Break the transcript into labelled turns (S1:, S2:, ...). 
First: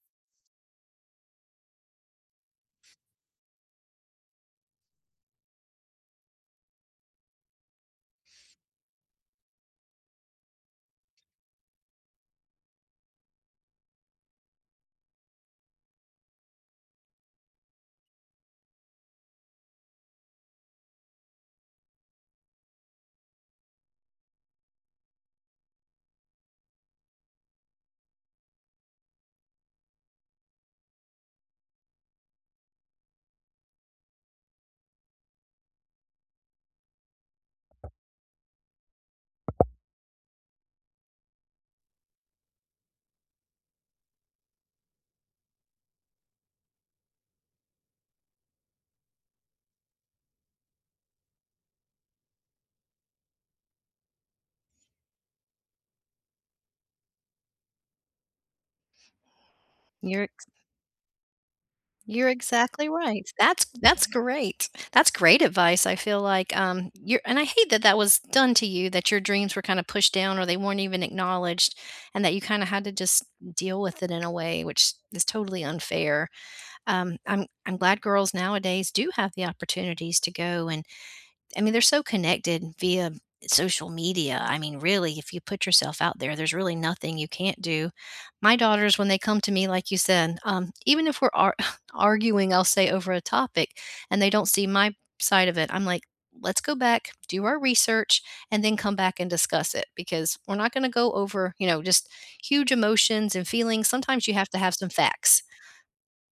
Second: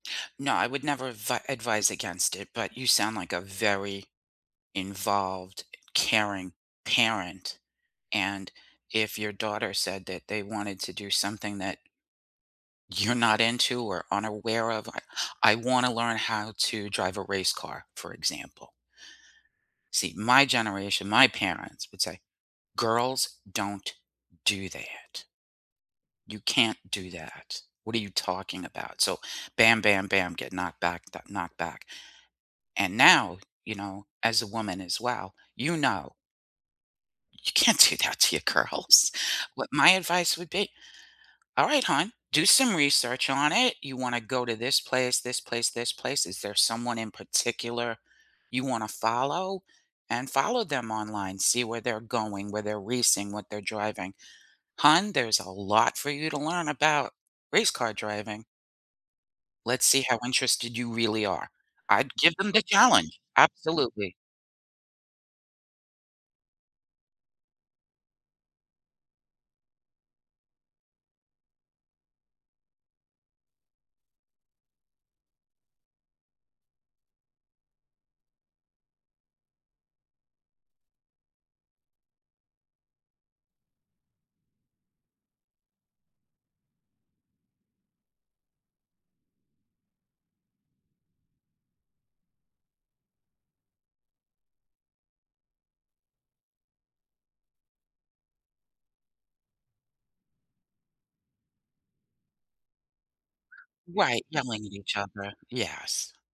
S1: No, I would never advi advise against it, but you sound, like, a very involved, caring parent. And if your daughter said that they wanted to do something that you're not into or unaware of, I I wanna learn how to drive a race car, for example see, my generation, my parents would say, girls don't do that you can't do that. What are you talking about? So bam, bam, bam, get knocked back, d knocked back, and now, you know, as a woman as well, you know you can't do that to your girls. What my advice would be, all right, hon, do some research on it. You wanna go to this place, this place, this place, is there someone in particular you wanna follow and follow them online, see where they're going, where they're racing, what they're driving, hon, there's a lot for you to learn about race car driving let's see how
S2: You're ex
S1: interested you really are. I'd
S2: You're
S1: give them the
S2: exactly
S1: challenge,
S2: right. That's that's
S1: absolutely.
S2: great. That's great advice. I feel, like, um, you're and I hate that that was done to you that your dreams were kinda pushed down or they weren't even acknowledged and that you kinda had to just deal with it in a way which is totally unfair. Um, I'm I'm glad girls nowadays do have the opportunities to go and I mean they're so connected via social media. I mean really if you put yourself out there, there's really nothing you can't do. My daughters, when they come to me like you said, um, even if we're ar arguing, I'll say over a topic and they don't see my side of it, I'm, like, let's go back, do our research, and then come back and discuss it because we're not gonna go over, you know, just huge emotions and feelings.
S1: Right,
S2: Sometimes you have to
S1: yelling at
S2: have some
S1: each other,
S2: facts.
S1: yes.